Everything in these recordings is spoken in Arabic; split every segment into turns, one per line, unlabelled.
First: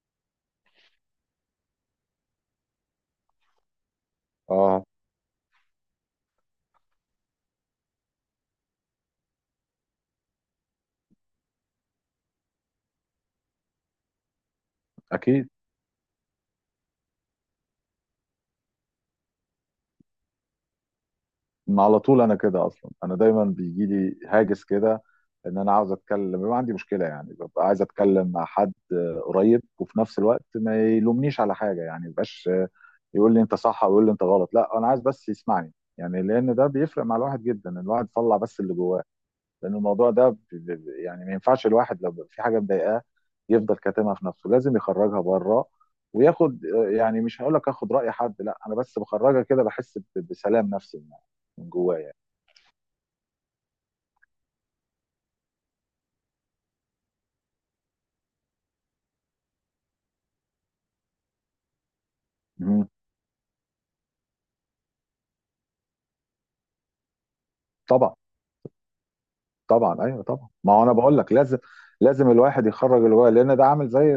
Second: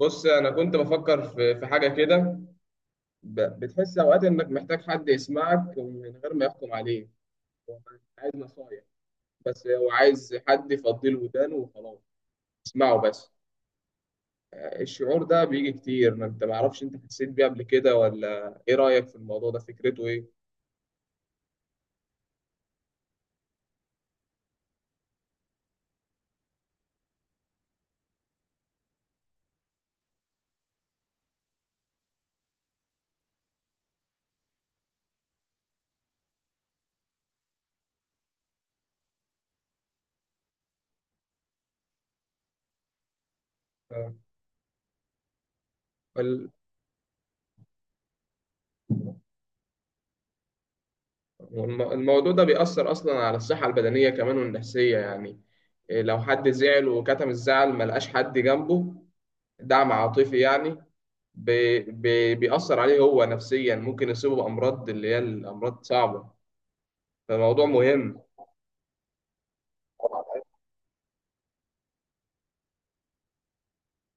بص، انا كنت بفكر في حاجه كده. بتحس اوقات انك محتاج
اه
حد يسمعك، ومن غير ما يحكم عليك. هو مش عايز نصايح، بس هو عايز حد يفضي له ودانه وخلاص. اسمعه بس. الشعور ده
اكيد.
بيجي كتير، ما انت معرفش انت حسيت بيه قبل كده ولا ايه؟ رايك في الموضوع ده فكرته ايه؟
ما على طول انا كده اصلا، انا دايما بيجي لي هاجس كده، ان انا عاوز اتكلم، بيبقى عندي مشكله يعني، ببقى عايز اتكلم مع حد قريب، وفي نفس الوقت ما يلومنيش على حاجه، يعني ما يبقاش يقول لي انت صح او يقول لي انت غلط، لا، انا عايز بس يسمعني، يعني لان ده بيفرق مع الواحد جدا، الواحد يطلع بس اللي جواه. لان الموضوع ده يعني ما ينفعش الواحد لو في حاجه مضايقاه يفضل
آه.
كاتمها في نفسه، لازم يخرجها بره.
وال-
وياخد يعني مش هقول لك اخد راي حد، لا، انا بس بخرجها كده، بحس بسلام نفسي من من جوايا يعني.
الموضوع ده بيأثر اصلا على الصحه البدنيه كمان والنفسيه يعني. إيه، لو حد زعل وكتم الزعل ملقاش حد جنبه، دعم عاطفي يعني، بي بي بيأثر
مهم.
عليه هو نفسيا، ممكن يصيبه بأمراض اللي هي الأمراض صعبة. فالموضوع
طبعا،
مهم.
طبعا، ايوه طبعا، ما هو انا بقول لك لازم، لازم الواحد يخرج اللي جواه، لان ده عامل زي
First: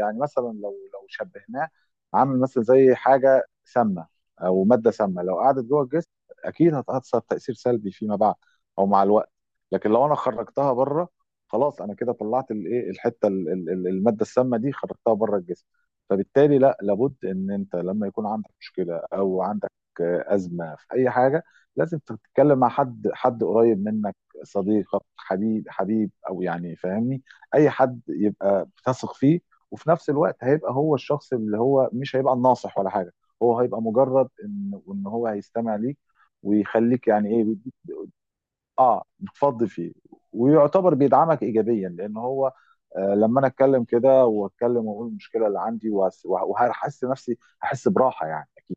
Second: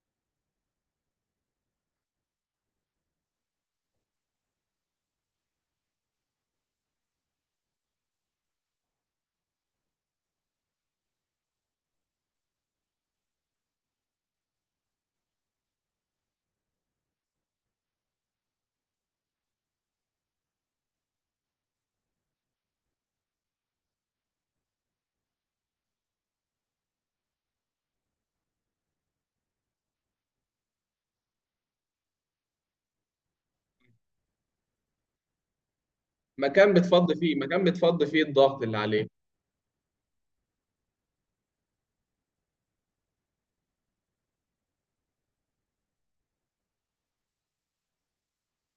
يعني مثلا لو شبهناه عامل مثلا زي حاجه سامه او ماده سامه، لو قعدت جوه الجسم اكيد هتاثر تاثير سلبي فيما بعد او مع الوقت. لكن لو انا خرجتها بره، خلاص، انا كده طلعت الايه، الحته الماده السامه دي خرجتها بره الجسم. فبالتالي لا لابد ان انت لما يكون عندك مشكله او عندك ازمه في اي حاجه لازم تتكلم مع حد، حد قريب منك، صديقك، حبيب او يعني فاهمني، اي حد يبقى بتثق فيه، وفي نفس الوقت هيبقى هو الشخص اللي هو مش هيبقى الناصح ولا حاجه، هو هيبقى مجرد ان ان هو هيستمع ليك، ويخليك يعني ايه،
مكان
بيديك،
بتفضي فيه الضغط اللي
اه
عليه.
بتفضي فيه، ويعتبر بيدعمك ايجابيا. لان هو آه، لما انا اتكلم كده واتكلم واقول المشكله اللي عندي وهحس نفسي، هحس براحه يعني، اكيد.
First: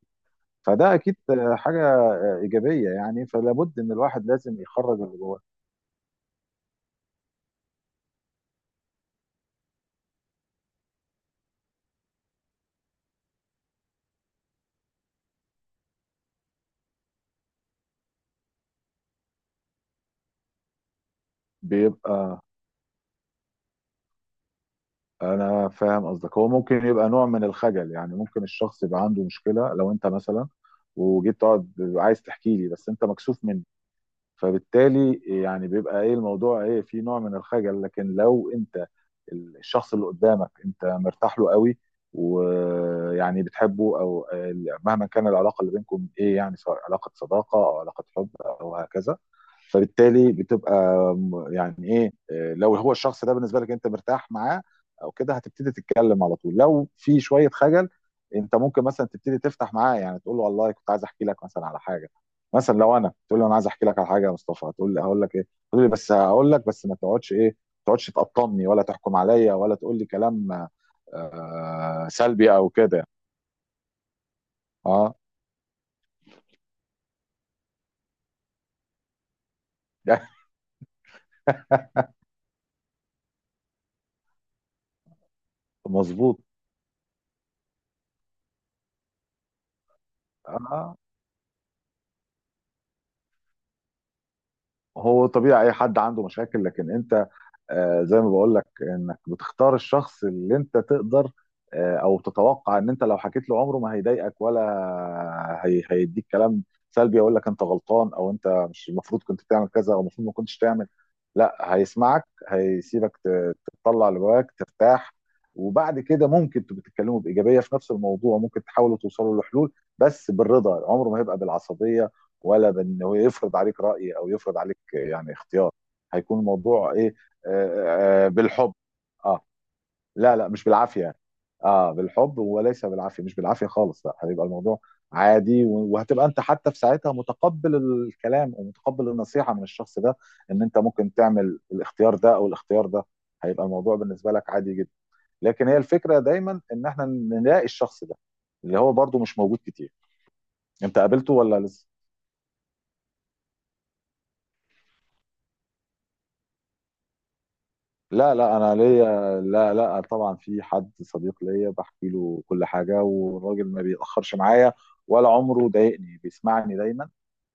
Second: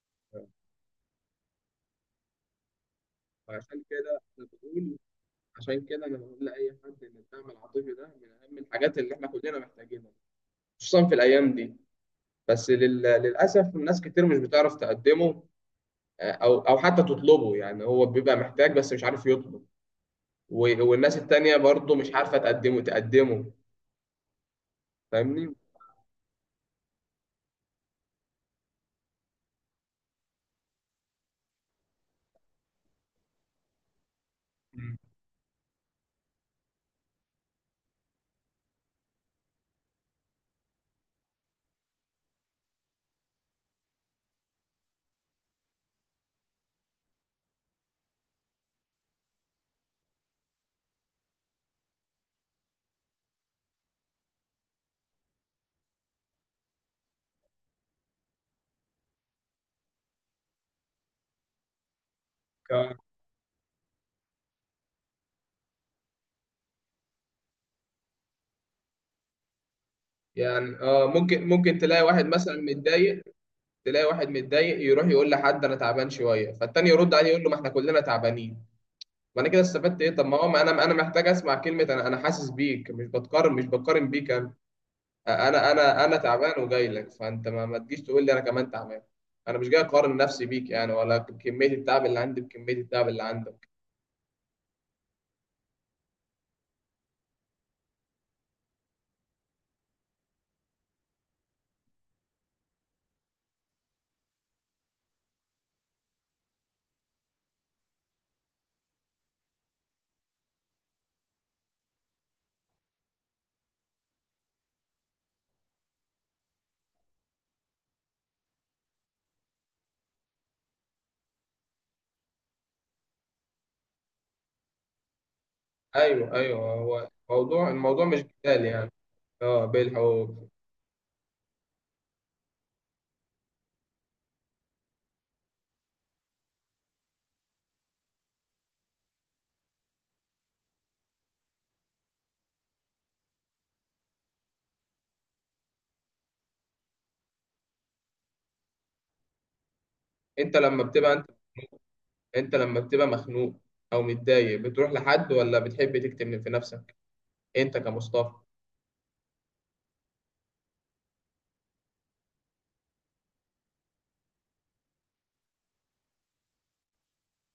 فده اكيد حاجه ايجابيه يعني، فلابد
فعشان
ان
كده
الواحد
انا
لازم
بقول
يخرج اللي جواه.
عشان كده انا بقول لاي حد ان الدعم العاطفي ده من اهم الحاجات اللي احنا كلنا محتاجينها، خصوصا في الايام دي. بس للاسف ناس كتير مش بتعرف تقدمه، او حتى تطلبه، يعني هو بيبقى محتاج بس مش عارف يطلب، والناس التانية برضه مش عارفة
بيبقى،
تقدمه. فاهمني.
انا فاهم قصدك، هو ممكن يبقى نوع من الخجل، يعني ممكن الشخص يبقى عنده مشكله، لو انت مثلا وجيت تقعد عايز تحكي لي، بس انت مكسوف من،
مم.
فبالتالي يعني بيبقى ايه الموضوع، ايه، في نوع من الخجل. لكن لو انت الشخص اللي قدامك انت مرتاح له قوي، ويعني بتحبه او مهما كان العلاقه اللي بينكم ايه، يعني سواء علاقه صداقه او علاقه حب او هكذا، فبالتالي بتبقى يعني ايه، لو هو الشخص ده بالنسبه لك انت مرتاح معاه او كده، هتبتدي تتكلم على طول. لو في شويه خجل، انت ممكن مثلا تبتدي تفتح معاه، يعني تقول له والله كنت عايز احكي لك مثلا على حاجه. مثلا
ك-
لو انا تقول لي انا عايز احكي لك على حاجه، يا مصطفى، هتقول لي هقول لك ايه، تقول لي بس هقول لك، بس ما تقعدش، ايه، ما تقعدش تقطمني ولا تحكم عليا ولا تقول لي كلام
يعني ممكن تلاقي واحد
سلبي
مثلا
او كده.
متضايق، تلاقي واحد متضايق يروح
اه.
يقول لحد: انا تعبان شويه، فالتاني يرد عليه يقول له: ما احنا كلنا تعبانين. ما انا كده استفدت ايه؟ طب ما هو ما انا محتاج اسمع كلمه: انا انا حاسس بيك، مش بقارن بيك، انا. انا
مظبوط.
تعبان وجاي لك، فانت ما تجيش تقول لي انا كمان تعبان. انا مش جاي اقارن نفسي بيك
اه،
يعني، ولا كميه التعب اللي عندي بكميه التعب اللي عندك.
هو طبيعي اي حد عنده مشاكل، لكن انت زي ما بقول لك انك بتختار الشخص اللي انت تقدر او تتوقع ان انت لو حكيت له عمره ما هيضايقك، ولا هي هيديك كلام سلبي يقول لك انت غلطان، او انت مش المفروض كنت تعمل كذا، او المفروض ما كنتش تعمل، لا، هيسمعك، هيسيبك تطلع اللي جواك ترتاح. وبعد كده ممكن تبقوا تتكلموا بايجابيه في نفس الموضوع، ممكن تحاولوا توصلوا لحلول، بس بالرضا، عمره ما هيبقى بالعصبيه ولا بانه يفرض عليك راي او يفرض عليك يعني اختيار.
ايوه،
هيكون
ايوه،
الموضوع
هو
ايه،
الموضوع مش جدال
بالحب،
يعني.
اه،
اه،
لا لا
بالحقوق.
مش بالعافيه، اه بالحب وليس بالعافيه، مش بالعافيه خالص، لا هيبقى الموضوع عادي، وهتبقى انت حتى في ساعتها متقبل الكلام، ومتقبل النصيحه من الشخص ده، ان انت ممكن تعمل الاختيار ده او الاختيار ده، هيبقى الموضوع بالنسبه لك عادي جدا. لكن هي الفكره دايما ان احنا نلاقي الشخص ده، اللي هو برضو مش موجود كتير،
انت لما
انت قابلته
بتبقى
ولا لسه؟
انت لما بتبقى مخنوق او متضايق، بتروح لحد ولا بتحب تكتم في نفسك؟ انت كمصطفى؟
لا لا، انا ليا، لا لا، طبعا في حد صديق ليا بحكي له كل حاجه، والراجل ما بيتاخرش معايا، ولا عمره ضايقني، بيسمعني دايما،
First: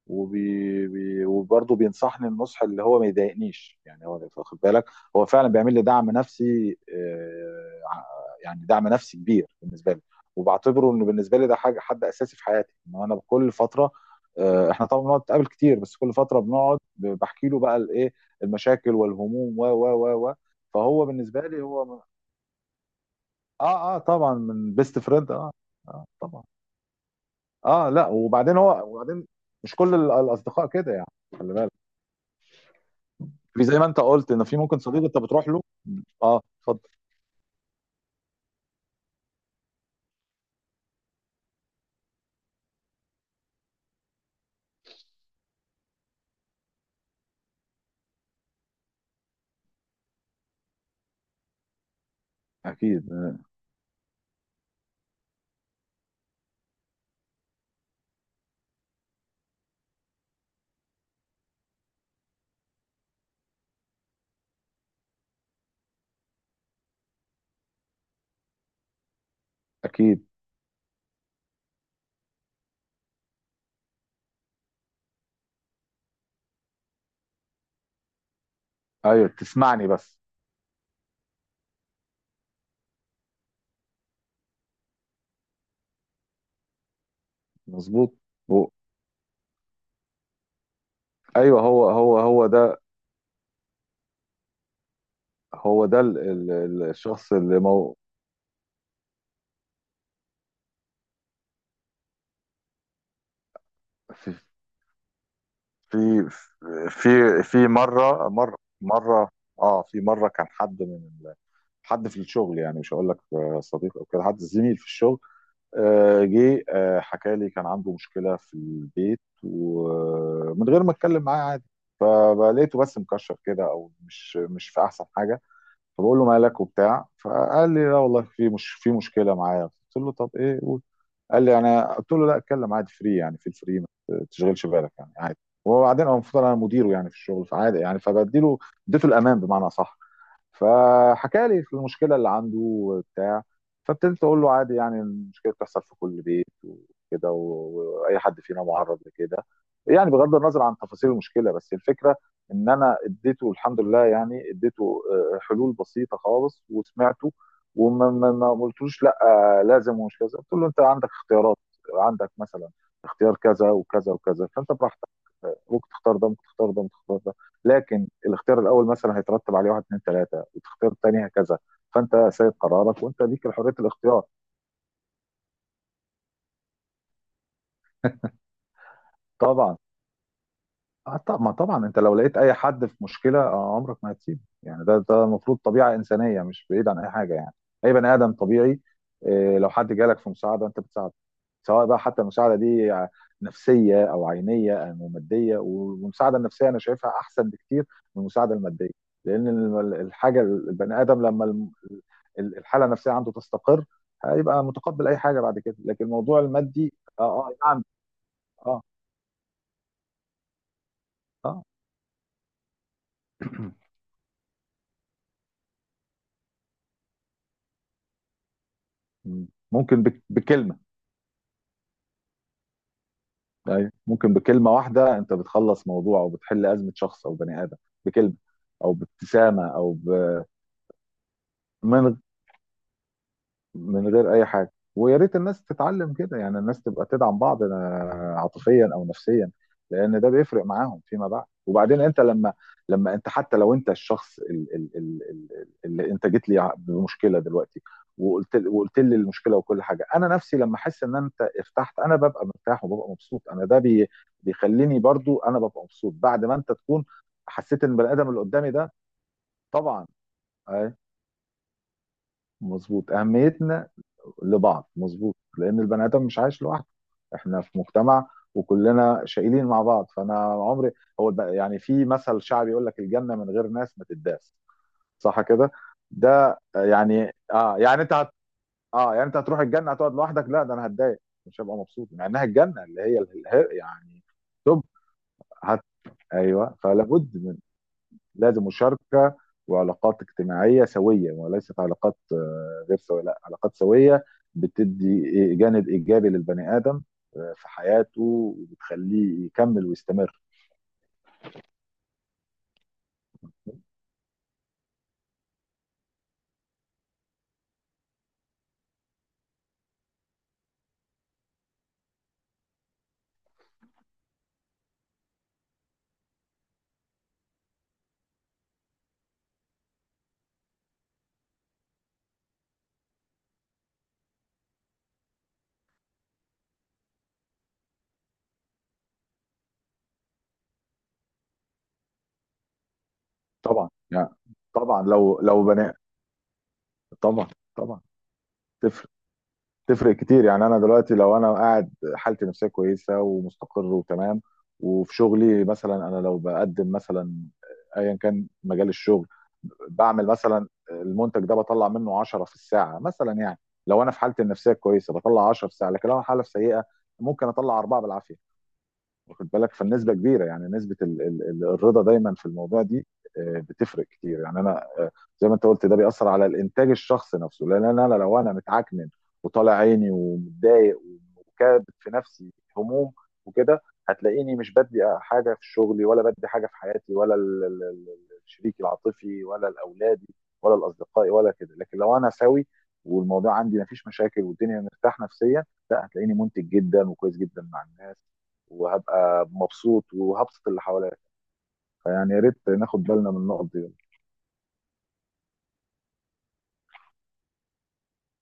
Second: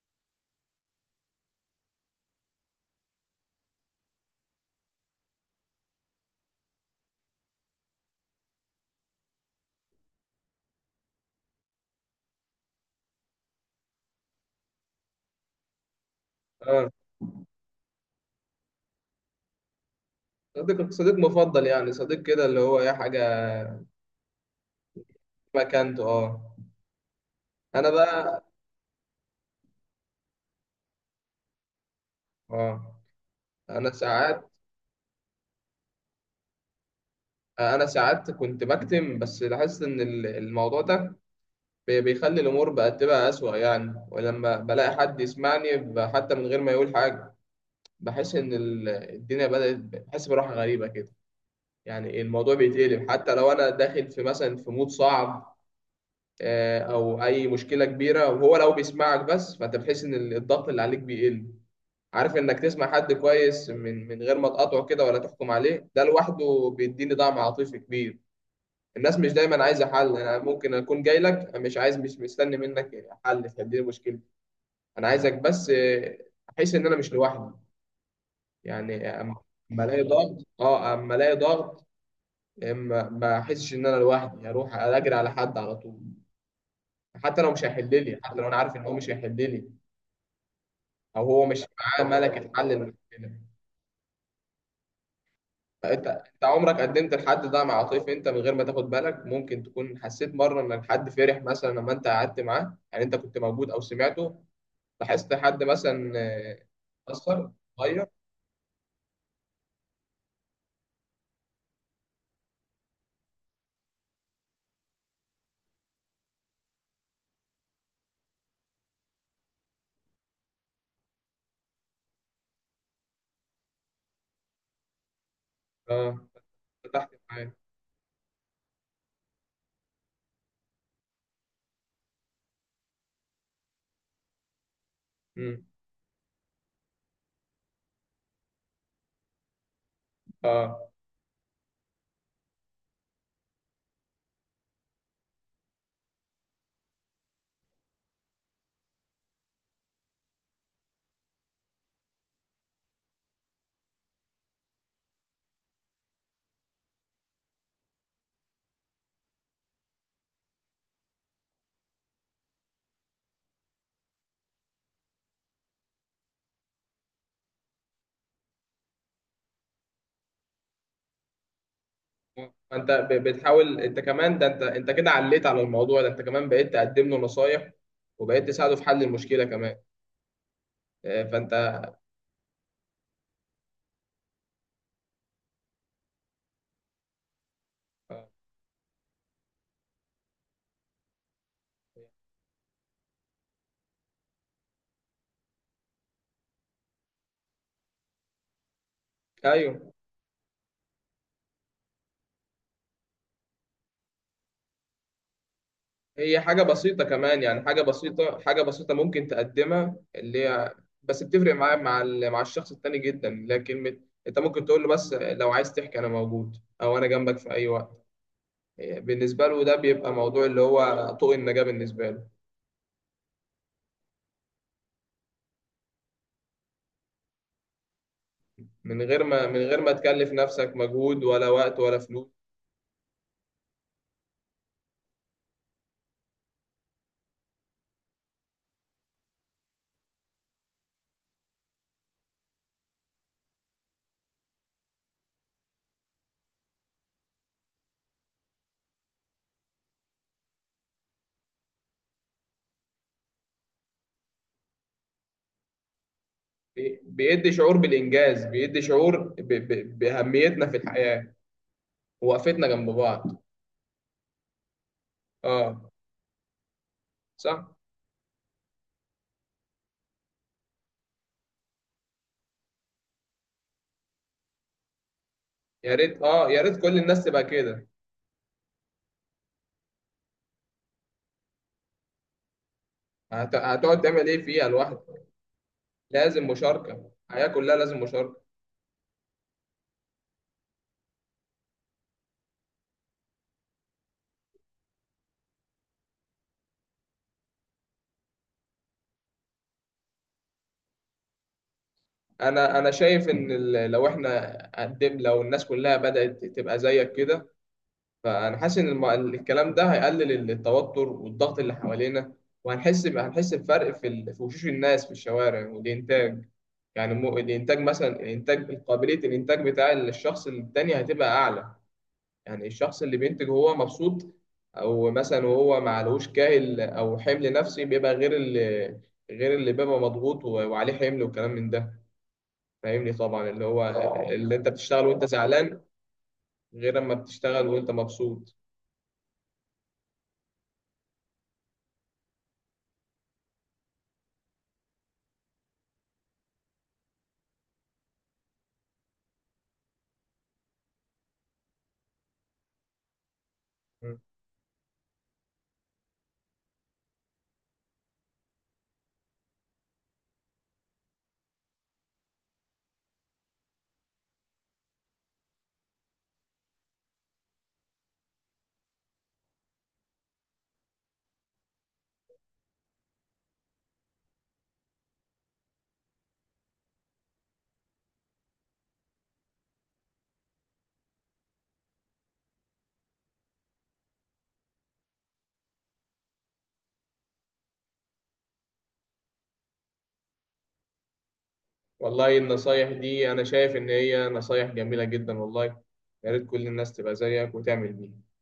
وبرضه بينصحني النصح اللي هو ما يضايقنيش، يعني هو واخد بالك، هو فعلا بيعمل لي دعم نفسي، يعني دعم نفسي كبير بالنسبه لي، وبعتبره انه بالنسبه لي ده حاجه، حد اساسي في حياتي، ان انا كل فتره احنا طبعا بنقعد نتقابل كتير، بس كل فتره بنقعد
اه.
بحكي له بقى الايه، المشاكل والهموم و و و و
صديق
فهو
صديق
بالنسبه لي
مفضل
هو
يعني،
من...
صديق كده اللي هو اي حاجه؟
اه اه طبعا، من بيست فريند، اه
مكانته،
اه
اه.
طبعا، اه،
انا
لا
بقى؟
وبعدين هو وبعدين مش كل الاصدقاء كده يعني، خلي بالك،
اه.
في زي ما
انا
انت قلت ان
ساعات
في ممكن صديق انت بتروح له. اه اتفضل.
انا ساعات كنت بكتم، بس لاحظت ان الموضوع ده بيخلي الامور بقت تبقى اسوأ يعني، ولما بلاقي حد يسمعني حتى من غير ما يقول حاجه، بحس ان الدنيا بدأت، بحس براحه غريبه كده. يعني الموضوع
اكيد
بيتقلب، حتى لو انا داخل في مثلا في مود صعب او اي مشكله كبيره، وهو لو بيسمعك بس فانت بتحس ان الضغط اللي عليك بيقل. عارف انك تسمع حد كويس، من غير ما تقاطعه كده ولا تحكم عليه، ده لوحده بيديني دعم عاطفي كبير. الناس مش دايما عايزه حل.
اكيد،
انا ممكن اكون جاي لك مش مستني منك حل تحل لي مشكلتي. انا عايزك بس احس ان انا مش لوحدي. يعني
ايوه،
أما أما
تسمعني
الاقي
بس،
ضغط اه اما الاقي ضغط، ما احسش ان انا لوحدي، اروح اجري على حد على طول.
مظبوط،
حتى لو انا
و-
عارف ان هو مش هيحل لي، او هو
ايوه،
مش معاه
هو
ملكه حل
ده،
المشكله.
هو ده
فانت انت عمرك قدمت
الشخص
الحد
اللي
ده مع
مو،
طيف؟ انت من غير ما تاخد بالك ممكن تكون حسيت مره ان الحد فرح مثلا لما انت قعدت معاه، يعني انت كنت موجود او
في
سمعته، لاحظت حد مثلا
في في
اتاثر،
في
اتغير؟
مره، مره اه، في مره كان حد من ال- حد في الشغل يعني، مش هقول لك صديق او كده، حد زميل في الشغل، جه حكى لي، كان عنده مشكله في البيت، ومن غير ما اتكلم معاه عادي فلقيته بس مكشر كده، او مش في احسن حاجه،
اه،
فبقول له مالك وبتاع،
فتحت معاه.
فقال لي لا والله مش في مشكله معايا، قلت له طب ايه قول، قال لي انا، قلت له لا اتكلم عادي فري، يعني في الفري، ما تشغلش بالك يعني، عادي.
امم.
وبعدين هو المفروض انا مديره يعني في الشغل، فعادي يعني، فبديله، اديته الامان بمعنى صح،
اه.
فحكى لي في المشكله اللي عنده وبتاع، فابتديت اقول له عادي يعني، المشكله بتحصل في كل بيت وكده، واي حد فينا معرض لكده يعني، بغض النظر عن تفاصيل المشكله، بس الفكره ان انا اديته الحمد لله، يعني اديته حلول بسيطه خالص، وسمعته، وما ما ما قلتلوش لا لازم ومش كذا، قلت له انت عندك اختيارات، عندك مثلا اختيار كذا وكذا وكذا، فانت براحتك، ممكن تختار ده، ممكن تختار ده، ممكن تختار ده. لكن الاختيار الاول مثلا هيترتب عليه واحد اتنين تلاته، والاختيار التاني هكذا، فانت سيد
فانت
قرارك، وانت ليك حريه
بتحاول انت
الاختيار.
كمان، ده انت كده عليت على الموضوع ده، انت كمان بقيت تقدم له نصايح، وبقيت تساعده في حل المشكله كمان.
طبعا. اه،
آه،
طب
فانت
ما طبعا انت لو لقيت اي حد في مشكله عمرك ما هتسيبه يعني، ده ده المفروض طبيعه انسانيه، مش بعيد عن اي حاجه يعني، اي بني
آه،
ادم طبيعي، لو حد جالك في مساعده انت بتساعده، سواء بقى حتى المساعده دي نفسيه او عينيه او ماديه. والمساعده النفسيه انا شايفها احسن بكتير من المساعده الماديه، لان
ايوه،
الحاجه البني ادم لما الحاله النفسيه عنده تستقر، هيبقى متقبل اي حاجه بعد كده. لكن
هي
الموضوع
حاجة
المادي،
بسيطة كمان
اه اه
يعني، حاجة
نعم،
بسيطة،
اه
ممكن تقدمها، اللي هي بس بتفرق
اه،
معاه مع مع الشخص التاني جدا، اللي هي كلمة. انت ممكن تقول له بس: لو عايز تحكي انا موجود، او انا جنبك في اي وقت. بالنسبة
مم.
له ده
ممكن
بيبقى موضوع اللي
بكلمه،
هو طوق النجاة بالنسبة له،
ايوه، ممكن بكلمه واحده انت بتخلص موضوع، او بتحل ازمه شخص او بني ادم بكلمه، او
من
بابتسامه،
غير ما
او ب...
تكلف نفسك مجهود ولا وقت ولا
من،
فلوس.
من غير اي حاجه، ويا ريت الناس تتعلم كده، يعني الناس تبقى تدعم بعض عاطفيا او نفسيا، لان ده بيفرق معاهم فيما بعد. وبعدين انت لما، لما انت حتى لو انت الشخص اللي انت جيت لي بمشكله دلوقتي، وقلت لي المشكله وكل حاجه، انا نفسي لما احس ان انت ارتحت، انا ببقى مرتاح وببقى مبسوط انا، ده بيخليني برضو انا ببقى مبسوط بعد ما انت تكون
بيدي شعور
حسيت ان البني ادم اللي
بالإنجاز،
قدامي
بيدي
ده،
شعور
طبعا،
بأهميتنا في
آه،
الحياة، ووقفتنا جنب
مظبوط،
بعض.
اهميتنا لبعض، مظبوط، لان
اه،
البني ادم مش عايش لوحده، احنا
صح.
في مجتمع، وكلنا شايلين مع بعض، فانا عمري، هو يعني في مثل شعبي يقول لك الجنه من غير ناس ما تداس، صح كده، ده
يا ريت كل الناس
يعني
تبقى
اه،
كده.
يعني انت هت... اه يعني انت هتروح الجنه هتقعد لوحدك؟ لا ده انا هتضايق، مش هبقى مبسوط، مع انها الجنه، اللي هي
هتقعد
يعني،
تعمل ايه فيها
طب
لوحدك؟
هت...
لازم
ايوه
مشاركه. الحياه
فلابد،
كلها لازم مشاركه.
لازم مشاركه، وعلاقات اجتماعيه سويه، وليست علاقات غير سويه، لا علاقات سويه، بتدي جانب ايجابي للبني ادم في حياته، وبتخليه يكمل ويستمر.
انا شايف ان ال- لو احنا قدم لو الناس كلها بدات تبقى زيك كده، فانا حاسس ان الكلام ده هيقلل التوتر والضغط اللي حوالينا، هنحس بفرق في في وشوش الناس في الشوارع والانتاج. يعني الانتاج مثلا، الانتاج قابليه الانتاج بتاع الشخص التاني هتبقى اعلى. يعني الشخص اللي بينتج وهو مبسوط، او مثلا وهو معلهوش كاهل او حمل نفسي، بيبقى غير اللي بيبقى مضغوط وعليه حمل وكلام من ده. فاهمني، طبعا اللي هو
طبعا يعني،
اللي انت
طبعا،
بتشتغل وانت
لو
زعلان،
بني،
غير اما
طبعا
بتشتغل وانت
طبعا،
مبسوط.
تفرق، تفرق كتير يعني. انا دلوقتي لو انا قاعد حالتي النفسيه كويسه ومستقر وتمام، وفي شغلي مثلا، انا لو بقدم مثلا ايا كان مجال الشغل، بعمل مثلا المنتج ده بطلع منه 10 في الساعه مثلا يعني. لو انا
م.
في حالتي النفسيه كويسه بطلع 10 في الساعه، لكن لو انا حاله سيئه ممكن اطلع اربعه بالعافيه، واخد بالك؟ فالنسبه كبيره يعني، نسبه ال ال ال الرضا دايما في الموضوع دي بتفرق كتير يعني. انا زي ما انت قلت، ده بيأثر على الانتاج الشخصي نفسه، لان أنا لو انا متعكنن وطالع عيني ومتضايق، وكابت في نفسي هموم وكده، هتلاقيني مش بدي حاجه في شغلي، ولا بدي حاجه في حياتي، ولا الشريك العاطفي، ولا الاولادي، ولا الاصدقاء ولا كده. لكن لو انا سوي والموضوع عندي مفيش مشاكل، والدنيا مرتاح نفسيا، لا هتلاقيني منتج جدا وكويس جدا مع الناس، وهبقى مبسوط وهبسط اللي حواليا. فيعني
والله
يا ريت
النصايح
ناخد بالنا
دي
من
انا
النقط
شايف ان
دي.
هي نصايح جميلة جدا والله. يا ريت كل الناس تبقى زيك وتعمل بيها.